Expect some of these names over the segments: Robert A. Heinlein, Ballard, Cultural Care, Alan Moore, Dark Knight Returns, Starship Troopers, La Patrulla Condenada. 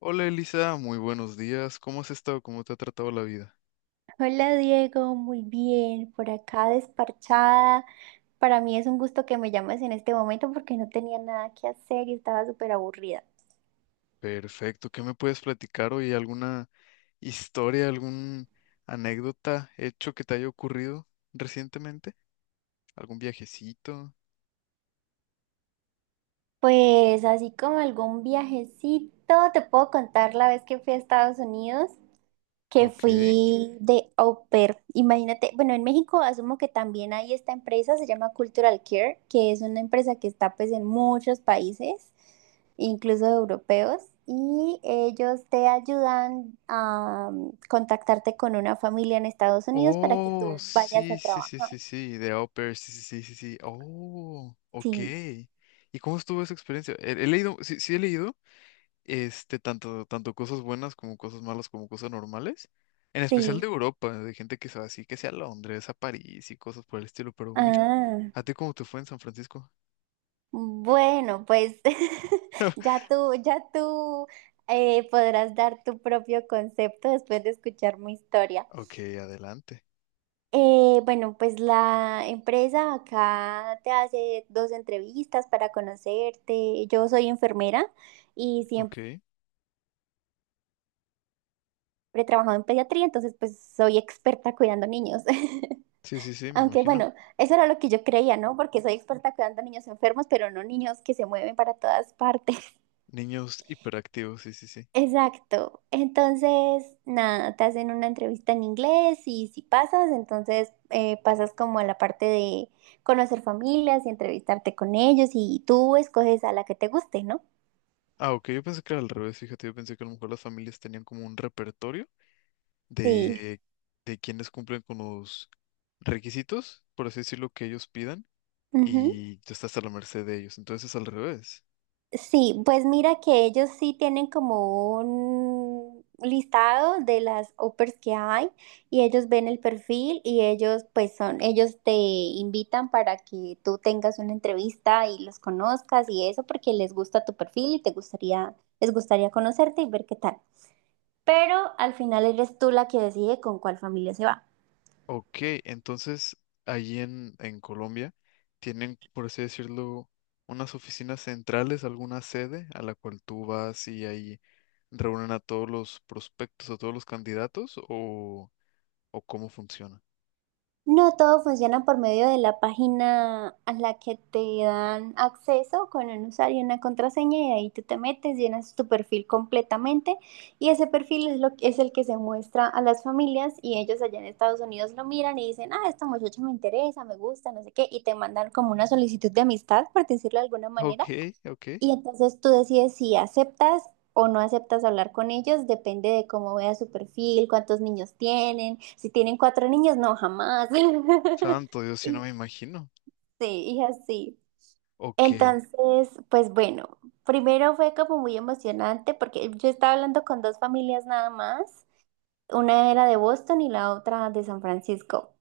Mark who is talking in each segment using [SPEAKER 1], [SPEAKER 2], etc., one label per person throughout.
[SPEAKER 1] Hola Elisa, muy buenos días. ¿Cómo has estado? ¿Cómo te ha tratado la vida?
[SPEAKER 2] Hola Diego, muy bien, por acá desparchada. Para mí es un gusto que me llames en este momento porque no tenía nada que hacer y estaba súper aburrida.
[SPEAKER 1] Perfecto. ¿Qué me puedes platicar hoy? ¿Alguna historia, alguna anécdota, hecho que te haya ocurrido recientemente? ¿Algún viajecito?
[SPEAKER 2] Pues así como algún viajecito, te puedo contar la vez que fui a Estados Unidos, que
[SPEAKER 1] Ok.
[SPEAKER 2] fui de au pair. Imagínate, bueno, en México asumo que también hay esta empresa, se llama Cultural Care, que es una empresa que está pues en muchos países, incluso europeos, y ellos te ayudan a contactarte con una familia en Estados Unidos para que tú
[SPEAKER 1] Oh,
[SPEAKER 2] Vayas
[SPEAKER 1] sí,
[SPEAKER 2] a
[SPEAKER 1] sí, sí,
[SPEAKER 2] trabajar.
[SPEAKER 1] sí, sí, de au pair, sí, sí, sí, sí, sí. Oh, ok.
[SPEAKER 2] Sí,
[SPEAKER 1] ¿Y cómo estuvo esa experiencia? He leído, sí, sí he leído este, tanto cosas buenas como cosas malas como cosas normales. En especial
[SPEAKER 2] sí.
[SPEAKER 1] de Europa, de gente que se va así, que sea a Londres, a París y cosas por el estilo. Pero mira,
[SPEAKER 2] Ah,
[SPEAKER 1] ¿a ti cómo te fue en San Francisco?
[SPEAKER 2] bueno, pues ya tú podrás dar tu propio concepto después de escuchar mi historia.
[SPEAKER 1] Ok, adelante.
[SPEAKER 2] Bueno, pues la empresa acá te hace dos entrevistas para conocerte. Yo soy enfermera y siempre
[SPEAKER 1] Ok.
[SPEAKER 2] he trabajado en pediatría, entonces pues soy experta cuidando niños.
[SPEAKER 1] Sí, sí, sí, me
[SPEAKER 2] Aunque
[SPEAKER 1] imagino.
[SPEAKER 2] bueno, eso era lo que yo creía, ¿no? Porque soy experta cuidando niños enfermos, pero no niños que se mueven para todas partes.
[SPEAKER 1] Niños hiperactivos, sí, sí, sí.
[SPEAKER 2] Exacto. Entonces, nada, te hacen una entrevista en inglés y si pasas, entonces pasas como a la parte de conocer familias y entrevistarte con ellos y tú escoges a la que te guste, ¿no?
[SPEAKER 1] Ah, ok, yo pensé que era al revés, fíjate, yo pensé que a lo mejor las familias tenían como un repertorio
[SPEAKER 2] Sí.
[SPEAKER 1] de, de, quienes cumplen con los requisitos, por así decirlo, que ellos pidan, y tú estás a la merced de ellos. Entonces es al revés.
[SPEAKER 2] Sí, pues mira que ellos sí tienen como un listado de las offers que hay y ellos ven el perfil y ellos pues son, ellos te invitan para que tú tengas una entrevista y los conozcas y eso porque les gusta tu perfil y te gustaría, les gustaría conocerte y ver qué tal. Pero al final eres tú la que decide con cuál familia se va.
[SPEAKER 1] Ok, entonces allí en, Colombia tienen, por así decirlo, unas oficinas centrales, alguna sede a la cual tú vas y ahí reúnen a todos los prospectos, a todos los candidatos o cómo funciona.
[SPEAKER 2] No, todo funciona por medio de la página a la que te dan acceso con un usuario y una contraseña y ahí tú te metes, llenas tu perfil completamente y ese perfil es, lo, es el que se muestra a las familias y ellos allá en Estados Unidos lo miran y dicen, ah, esta muchacha me interesa, me gusta, no sé qué, y te mandan como una solicitud de amistad, por decirlo de alguna
[SPEAKER 1] Ok,
[SPEAKER 2] manera.
[SPEAKER 1] ok.
[SPEAKER 2] Y entonces tú decides si aceptas o no aceptas hablar con ellos, depende de cómo vea su perfil, cuántos niños tienen, si tienen cuatro niños, no, jamás.
[SPEAKER 1] Santo Dios, si no
[SPEAKER 2] Y
[SPEAKER 1] me imagino.
[SPEAKER 2] sí, y así.
[SPEAKER 1] Ok,
[SPEAKER 2] Entonces, pues bueno, primero fue como muy emocionante porque yo estaba hablando con dos familias nada más, una era de Boston y la otra de San Francisco.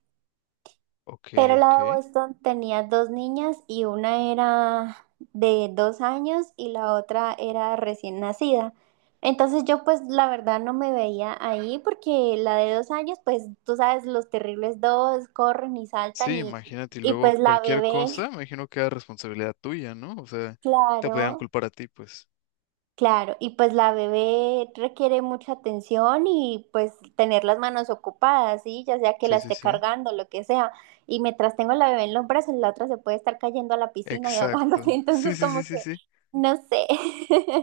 [SPEAKER 1] ok,
[SPEAKER 2] Pero
[SPEAKER 1] ok.
[SPEAKER 2] la de Boston tenía dos niñas y una era de 2 años y la otra era recién nacida. Entonces yo pues la verdad no me veía ahí porque la de 2 años pues tú sabes los terribles dos corren y saltan,
[SPEAKER 1] Sí,
[SPEAKER 2] y,
[SPEAKER 1] imagínate, y
[SPEAKER 2] y
[SPEAKER 1] luego
[SPEAKER 2] pues la
[SPEAKER 1] cualquier cosa,
[SPEAKER 2] bebé,
[SPEAKER 1] me imagino que era responsabilidad tuya, ¿no? O sea, te podían
[SPEAKER 2] claro.
[SPEAKER 1] culpar a ti, pues.
[SPEAKER 2] Claro, y pues la bebé requiere mucha atención y pues tener las manos ocupadas, ¿sí? Ya sea que
[SPEAKER 1] Sí,
[SPEAKER 2] la
[SPEAKER 1] sí,
[SPEAKER 2] esté
[SPEAKER 1] sí.
[SPEAKER 2] cargando, lo que sea. Y mientras tengo la bebé en los brazos, la otra se puede estar cayendo a la piscina y ahogándose.
[SPEAKER 1] Exacto. Sí,
[SPEAKER 2] Entonces,
[SPEAKER 1] sí, sí,
[SPEAKER 2] como
[SPEAKER 1] sí,
[SPEAKER 2] que,
[SPEAKER 1] sí.
[SPEAKER 2] no sé.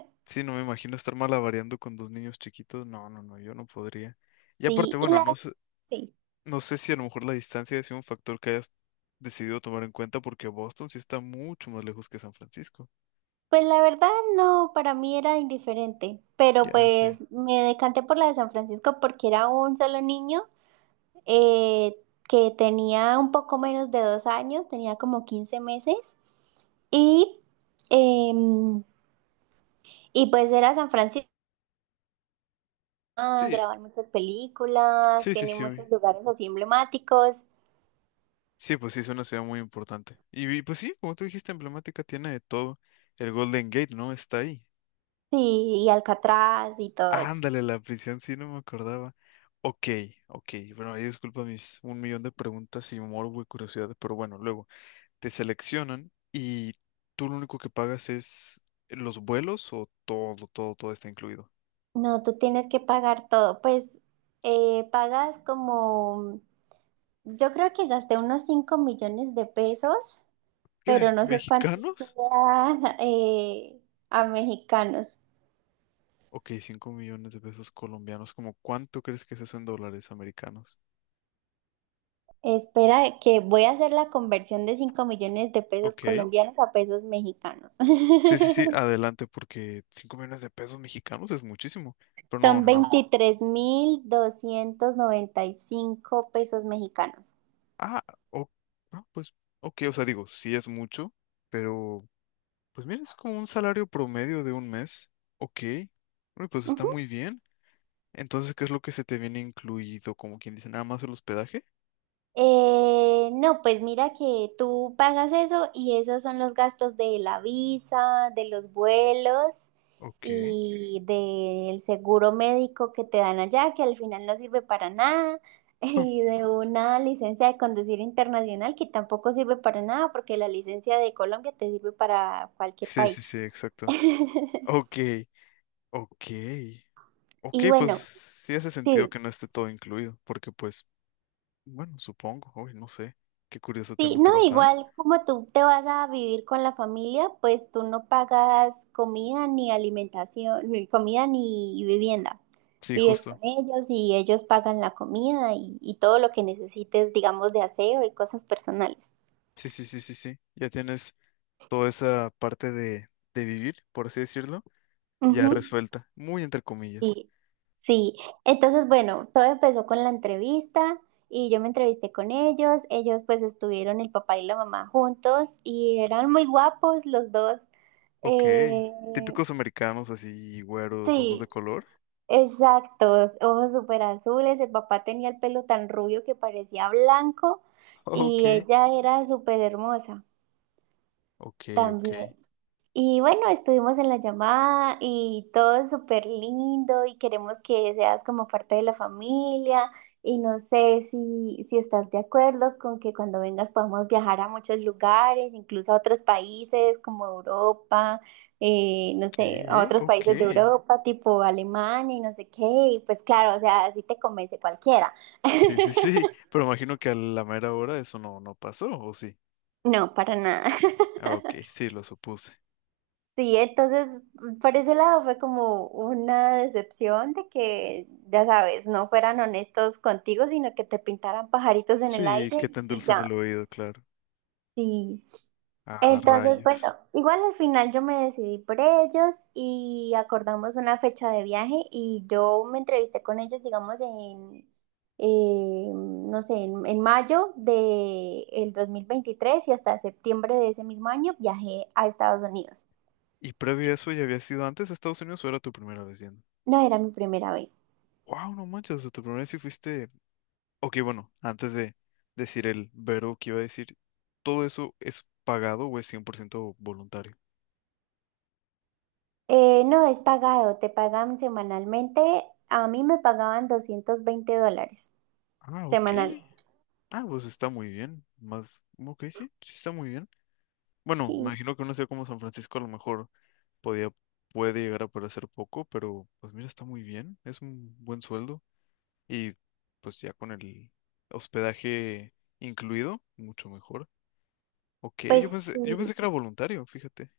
[SPEAKER 1] Sí, no me imagino estar malavariando con dos niños chiquitos. No, no, no, yo no podría. Y aparte,
[SPEAKER 2] Sí,
[SPEAKER 1] bueno, no sé,
[SPEAKER 2] sí.
[SPEAKER 1] no sé si a lo mejor la distancia es un factor que hayas decidido tomar en cuenta porque Boston sí está mucho más lejos que San Francisco.
[SPEAKER 2] Pues la verdad, no, para mí era indiferente. Pero
[SPEAKER 1] Ya sí.
[SPEAKER 2] pues me decanté por la de San Francisco porque era un solo niño eh, que tenía un poco menos de 2 años, tenía como 15 meses. Y, em, y pues era San Francisco, ah,
[SPEAKER 1] Sí,
[SPEAKER 2] graban muchas películas,
[SPEAKER 1] sí, sí,
[SPEAKER 2] tiene
[SPEAKER 1] sí.
[SPEAKER 2] muchos
[SPEAKER 1] Uy.
[SPEAKER 2] lugares así emblemáticos,
[SPEAKER 1] Sí, pues sí, es una ciudad muy importante. Y pues sí, como tú dijiste, emblemática, tiene de todo. El Golden Gate, ¿no? Está ahí.
[SPEAKER 2] sí, y Alcatraz y todo eso.
[SPEAKER 1] Ándale, la prisión, sí, no me acordaba. Ok, ok. Bueno, ahí disculpa mis un millón de preguntas y morbo y curiosidad, pero bueno, luego. Te seleccionan y tú lo único que pagas es los vuelos o todo, todo, todo está incluido.
[SPEAKER 2] No, tú tienes que pagar todo. Pues pagas como, yo creo que gasté unos 5 millones de pesos, pero
[SPEAKER 1] ¿Qué?
[SPEAKER 2] no sé cuánto
[SPEAKER 1] ¿Mexicanos?
[SPEAKER 2] sea a mexicanos.
[SPEAKER 1] Ok, 5 millones de pesos colombianos. ¿Cómo cuánto crees que es eso en dólares americanos?
[SPEAKER 2] Espera, que voy a hacer la conversión de cinco millones de pesos
[SPEAKER 1] Ok.
[SPEAKER 2] colombianos a pesos mexicanos.
[SPEAKER 1] Sí, sí, sí, adelante, porque 5 millones de pesos mexicanos es muchísimo. Pero no,
[SPEAKER 2] Son
[SPEAKER 1] no, no.
[SPEAKER 2] 23.295 pesos mexicanos.
[SPEAKER 1] Ah, o- ah, pues, ok, o sea, digo, sí es mucho, pero pues mira, es como un salario promedio de un mes. Ok. Uy, pues está
[SPEAKER 2] Ujú.
[SPEAKER 1] muy bien. Entonces, ¿qué es lo que se te viene incluido? Como quien dice, nada más el hospedaje.
[SPEAKER 2] No, pues mira que tú pagas eso y esos son los gastos de la visa, de los vuelos
[SPEAKER 1] Ok.
[SPEAKER 2] y del seguro médico que te dan allá, que al final no sirve para nada, y de una licencia de conducir internacional que tampoco sirve para nada porque la licencia de Colombia te sirve para cualquier
[SPEAKER 1] Sí, sí,
[SPEAKER 2] país.
[SPEAKER 1] sí, exacto. Ok, ok. Ok,
[SPEAKER 2] Y
[SPEAKER 1] pues
[SPEAKER 2] bueno,
[SPEAKER 1] sí hace sentido
[SPEAKER 2] sí.
[SPEAKER 1] que no esté todo incluido, porque pues, bueno, supongo, uy, no sé, qué curioso
[SPEAKER 2] Sí,
[SPEAKER 1] tema,
[SPEAKER 2] no,
[SPEAKER 1] pero ajá.
[SPEAKER 2] igual como tú te vas a vivir con la familia, pues tú no pagas comida ni alimentación, ni comida ni vivienda.
[SPEAKER 1] Sí,
[SPEAKER 2] Vives con
[SPEAKER 1] justo.
[SPEAKER 2] ellos y ellos pagan la comida y todo lo que necesites, digamos, de aseo y cosas personales.
[SPEAKER 1] Sí, sí, sí, sí, sí. Ya tienes toda esa parte de vivir, por así decirlo, ya
[SPEAKER 2] Ujú.
[SPEAKER 1] resuelta, muy entre comillas.
[SPEAKER 2] Sí, sí. Entonces, bueno, todo empezó con la entrevista y yo me entrevisté con ellos. Ellos pues estuvieron el papá y la mamá juntos y eran muy guapos los dos.
[SPEAKER 1] Ok,
[SPEAKER 2] Eh,
[SPEAKER 1] típicos americanos así, güeros, ojos
[SPEAKER 2] sí,
[SPEAKER 1] de color.
[SPEAKER 2] exacto, ojos súper azules, el papá tenía el pelo tan rubio que parecía blanco
[SPEAKER 1] Ok,
[SPEAKER 2] y ella era súper hermosa
[SPEAKER 1] ok, ok.
[SPEAKER 2] también. Y bueno, estuvimos en la llamada y todo es súper lindo y queremos que seas como parte de la familia y no sé si estás de acuerdo con que cuando vengas podamos viajar a muchos lugares, incluso a otros países como Europa, no sé, a
[SPEAKER 1] ¿Qué?
[SPEAKER 2] otros
[SPEAKER 1] Ok.
[SPEAKER 2] países de Europa, tipo Alemania y no sé qué, y pues claro, o sea, así te convence cualquiera.
[SPEAKER 1] Sí, sí, sí. Pero imagino que a la mera hora eso no pasó, ¿o sí?
[SPEAKER 2] No, para nada.
[SPEAKER 1] Ah, ok, sí, lo supuse.
[SPEAKER 2] Sí, entonces por ese lado fue como una decepción de que, ya sabes, no fueran honestos contigo, sino que te pintaran pajaritos en el
[SPEAKER 1] Sí,
[SPEAKER 2] aire.
[SPEAKER 1] que
[SPEAKER 2] Sí.
[SPEAKER 1] te
[SPEAKER 2] Y
[SPEAKER 1] endulzan el
[SPEAKER 2] ya.
[SPEAKER 1] oído, claro.
[SPEAKER 2] Sí.
[SPEAKER 1] Ah,
[SPEAKER 2] Entonces, bueno,
[SPEAKER 1] rayos.
[SPEAKER 2] igual al final yo me decidí por ellos y acordamos una fecha de viaje y yo me entrevisté con ellos, digamos, no sé, en mayo del 2023 y hasta septiembre de ese mismo año viajé a Estados Unidos.
[SPEAKER 1] ¿Y previo a eso ya habías ido antes a Estados Unidos o era tu primera vez yendo?
[SPEAKER 2] No era mi primera vez.
[SPEAKER 1] Wow, no manches, o sea, tu primera vez sí fuiste. Ok, bueno, antes de decir el verbo que iba a decir, ¿todo eso es pagado o es 100% voluntario?
[SPEAKER 2] No, es pagado, te pagan semanalmente. A mí me pagaban $220
[SPEAKER 1] Ah, ok.
[SPEAKER 2] semanales.
[SPEAKER 1] Ah, pues está muy bien. Más, ok, sí, sí está muy bien. Bueno, me
[SPEAKER 2] Sí,
[SPEAKER 1] imagino que una ciudad como San Francisco a lo mejor podía, puede llegar a parecer poco, pero pues mira, está muy bien, es un buen sueldo y pues ya con el hospedaje incluido, mucho mejor. Ok,
[SPEAKER 2] pues
[SPEAKER 1] yo pensé
[SPEAKER 2] sí.
[SPEAKER 1] que era voluntario, fíjate.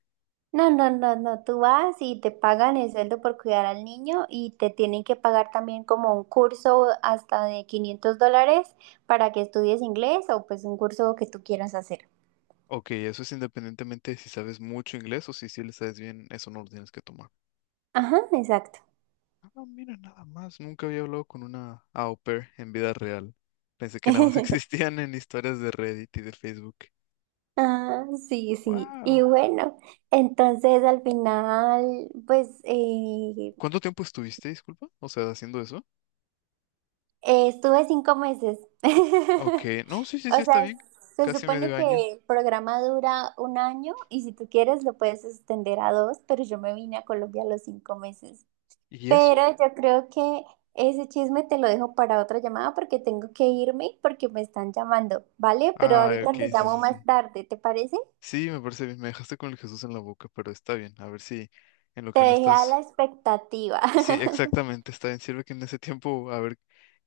[SPEAKER 2] No, no, no, no, tú vas y te pagan el sueldo por cuidar al niño y te tienen que pagar también como un curso hasta de $500 para que estudies inglés o pues un curso que tú quieras hacer.
[SPEAKER 1] Ok, eso es independientemente de si sabes mucho inglés o si sí le sabes bien, eso no lo tienes que tomar.
[SPEAKER 2] Ajá, exacto.
[SPEAKER 1] Ah, mira, nada más, nunca había hablado con una au pair en vida real. Pensé que nada más existían en historias de Reddit y de Facebook.
[SPEAKER 2] Ah, sí, sí. Y
[SPEAKER 1] Wow.
[SPEAKER 2] bueno, entonces al final, pues,
[SPEAKER 1] ¿Cuánto tiempo estuviste, disculpa? O sea, haciendo eso.
[SPEAKER 2] Estuve 5 meses.
[SPEAKER 1] Ok, no, sí, sí, sí,
[SPEAKER 2] O
[SPEAKER 1] está
[SPEAKER 2] sea,
[SPEAKER 1] bien.
[SPEAKER 2] se
[SPEAKER 1] Casi medio
[SPEAKER 2] supone
[SPEAKER 1] año.
[SPEAKER 2] que el programa dura un año y si tú quieres lo puedes extender a dos, pero yo me vine a Colombia a los 5 meses.
[SPEAKER 1] ¿Y
[SPEAKER 2] Pero
[SPEAKER 1] eso?
[SPEAKER 2] yo creo que ese chisme te lo dejo para otra llamada porque tengo que irme porque me están llamando, ¿vale? Pero
[SPEAKER 1] Ah,
[SPEAKER 2] ahorita
[SPEAKER 1] ok,
[SPEAKER 2] te
[SPEAKER 1] sí,
[SPEAKER 2] llamo
[SPEAKER 1] sí,
[SPEAKER 2] más
[SPEAKER 1] sí.
[SPEAKER 2] tarde, ¿te parece?
[SPEAKER 1] Sí, me parece bien. Me dejaste con el Jesús en la boca, pero está bien. A ver si en lo
[SPEAKER 2] Te
[SPEAKER 1] que no
[SPEAKER 2] dejé a la
[SPEAKER 1] estás.
[SPEAKER 2] expectativa.
[SPEAKER 1] Sí, exactamente, está bien. Sirve que en ese tiempo, a ver,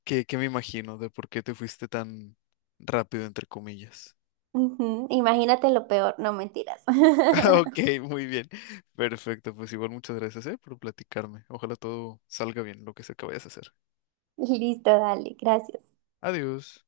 [SPEAKER 1] ¿qué me imagino de por qué te fuiste tan rápido, entre comillas.
[SPEAKER 2] Ujú, imagínate lo peor, no mentiras.
[SPEAKER 1] Ok, muy bien. Perfecto, pues igual muchas gracias, por platicarme. Ojalá todo salga bien, lo que sea que vayas a hacer.
[SPEAKER 2] Listo, dale, gracias.
[SPEAKER 1] Adiós.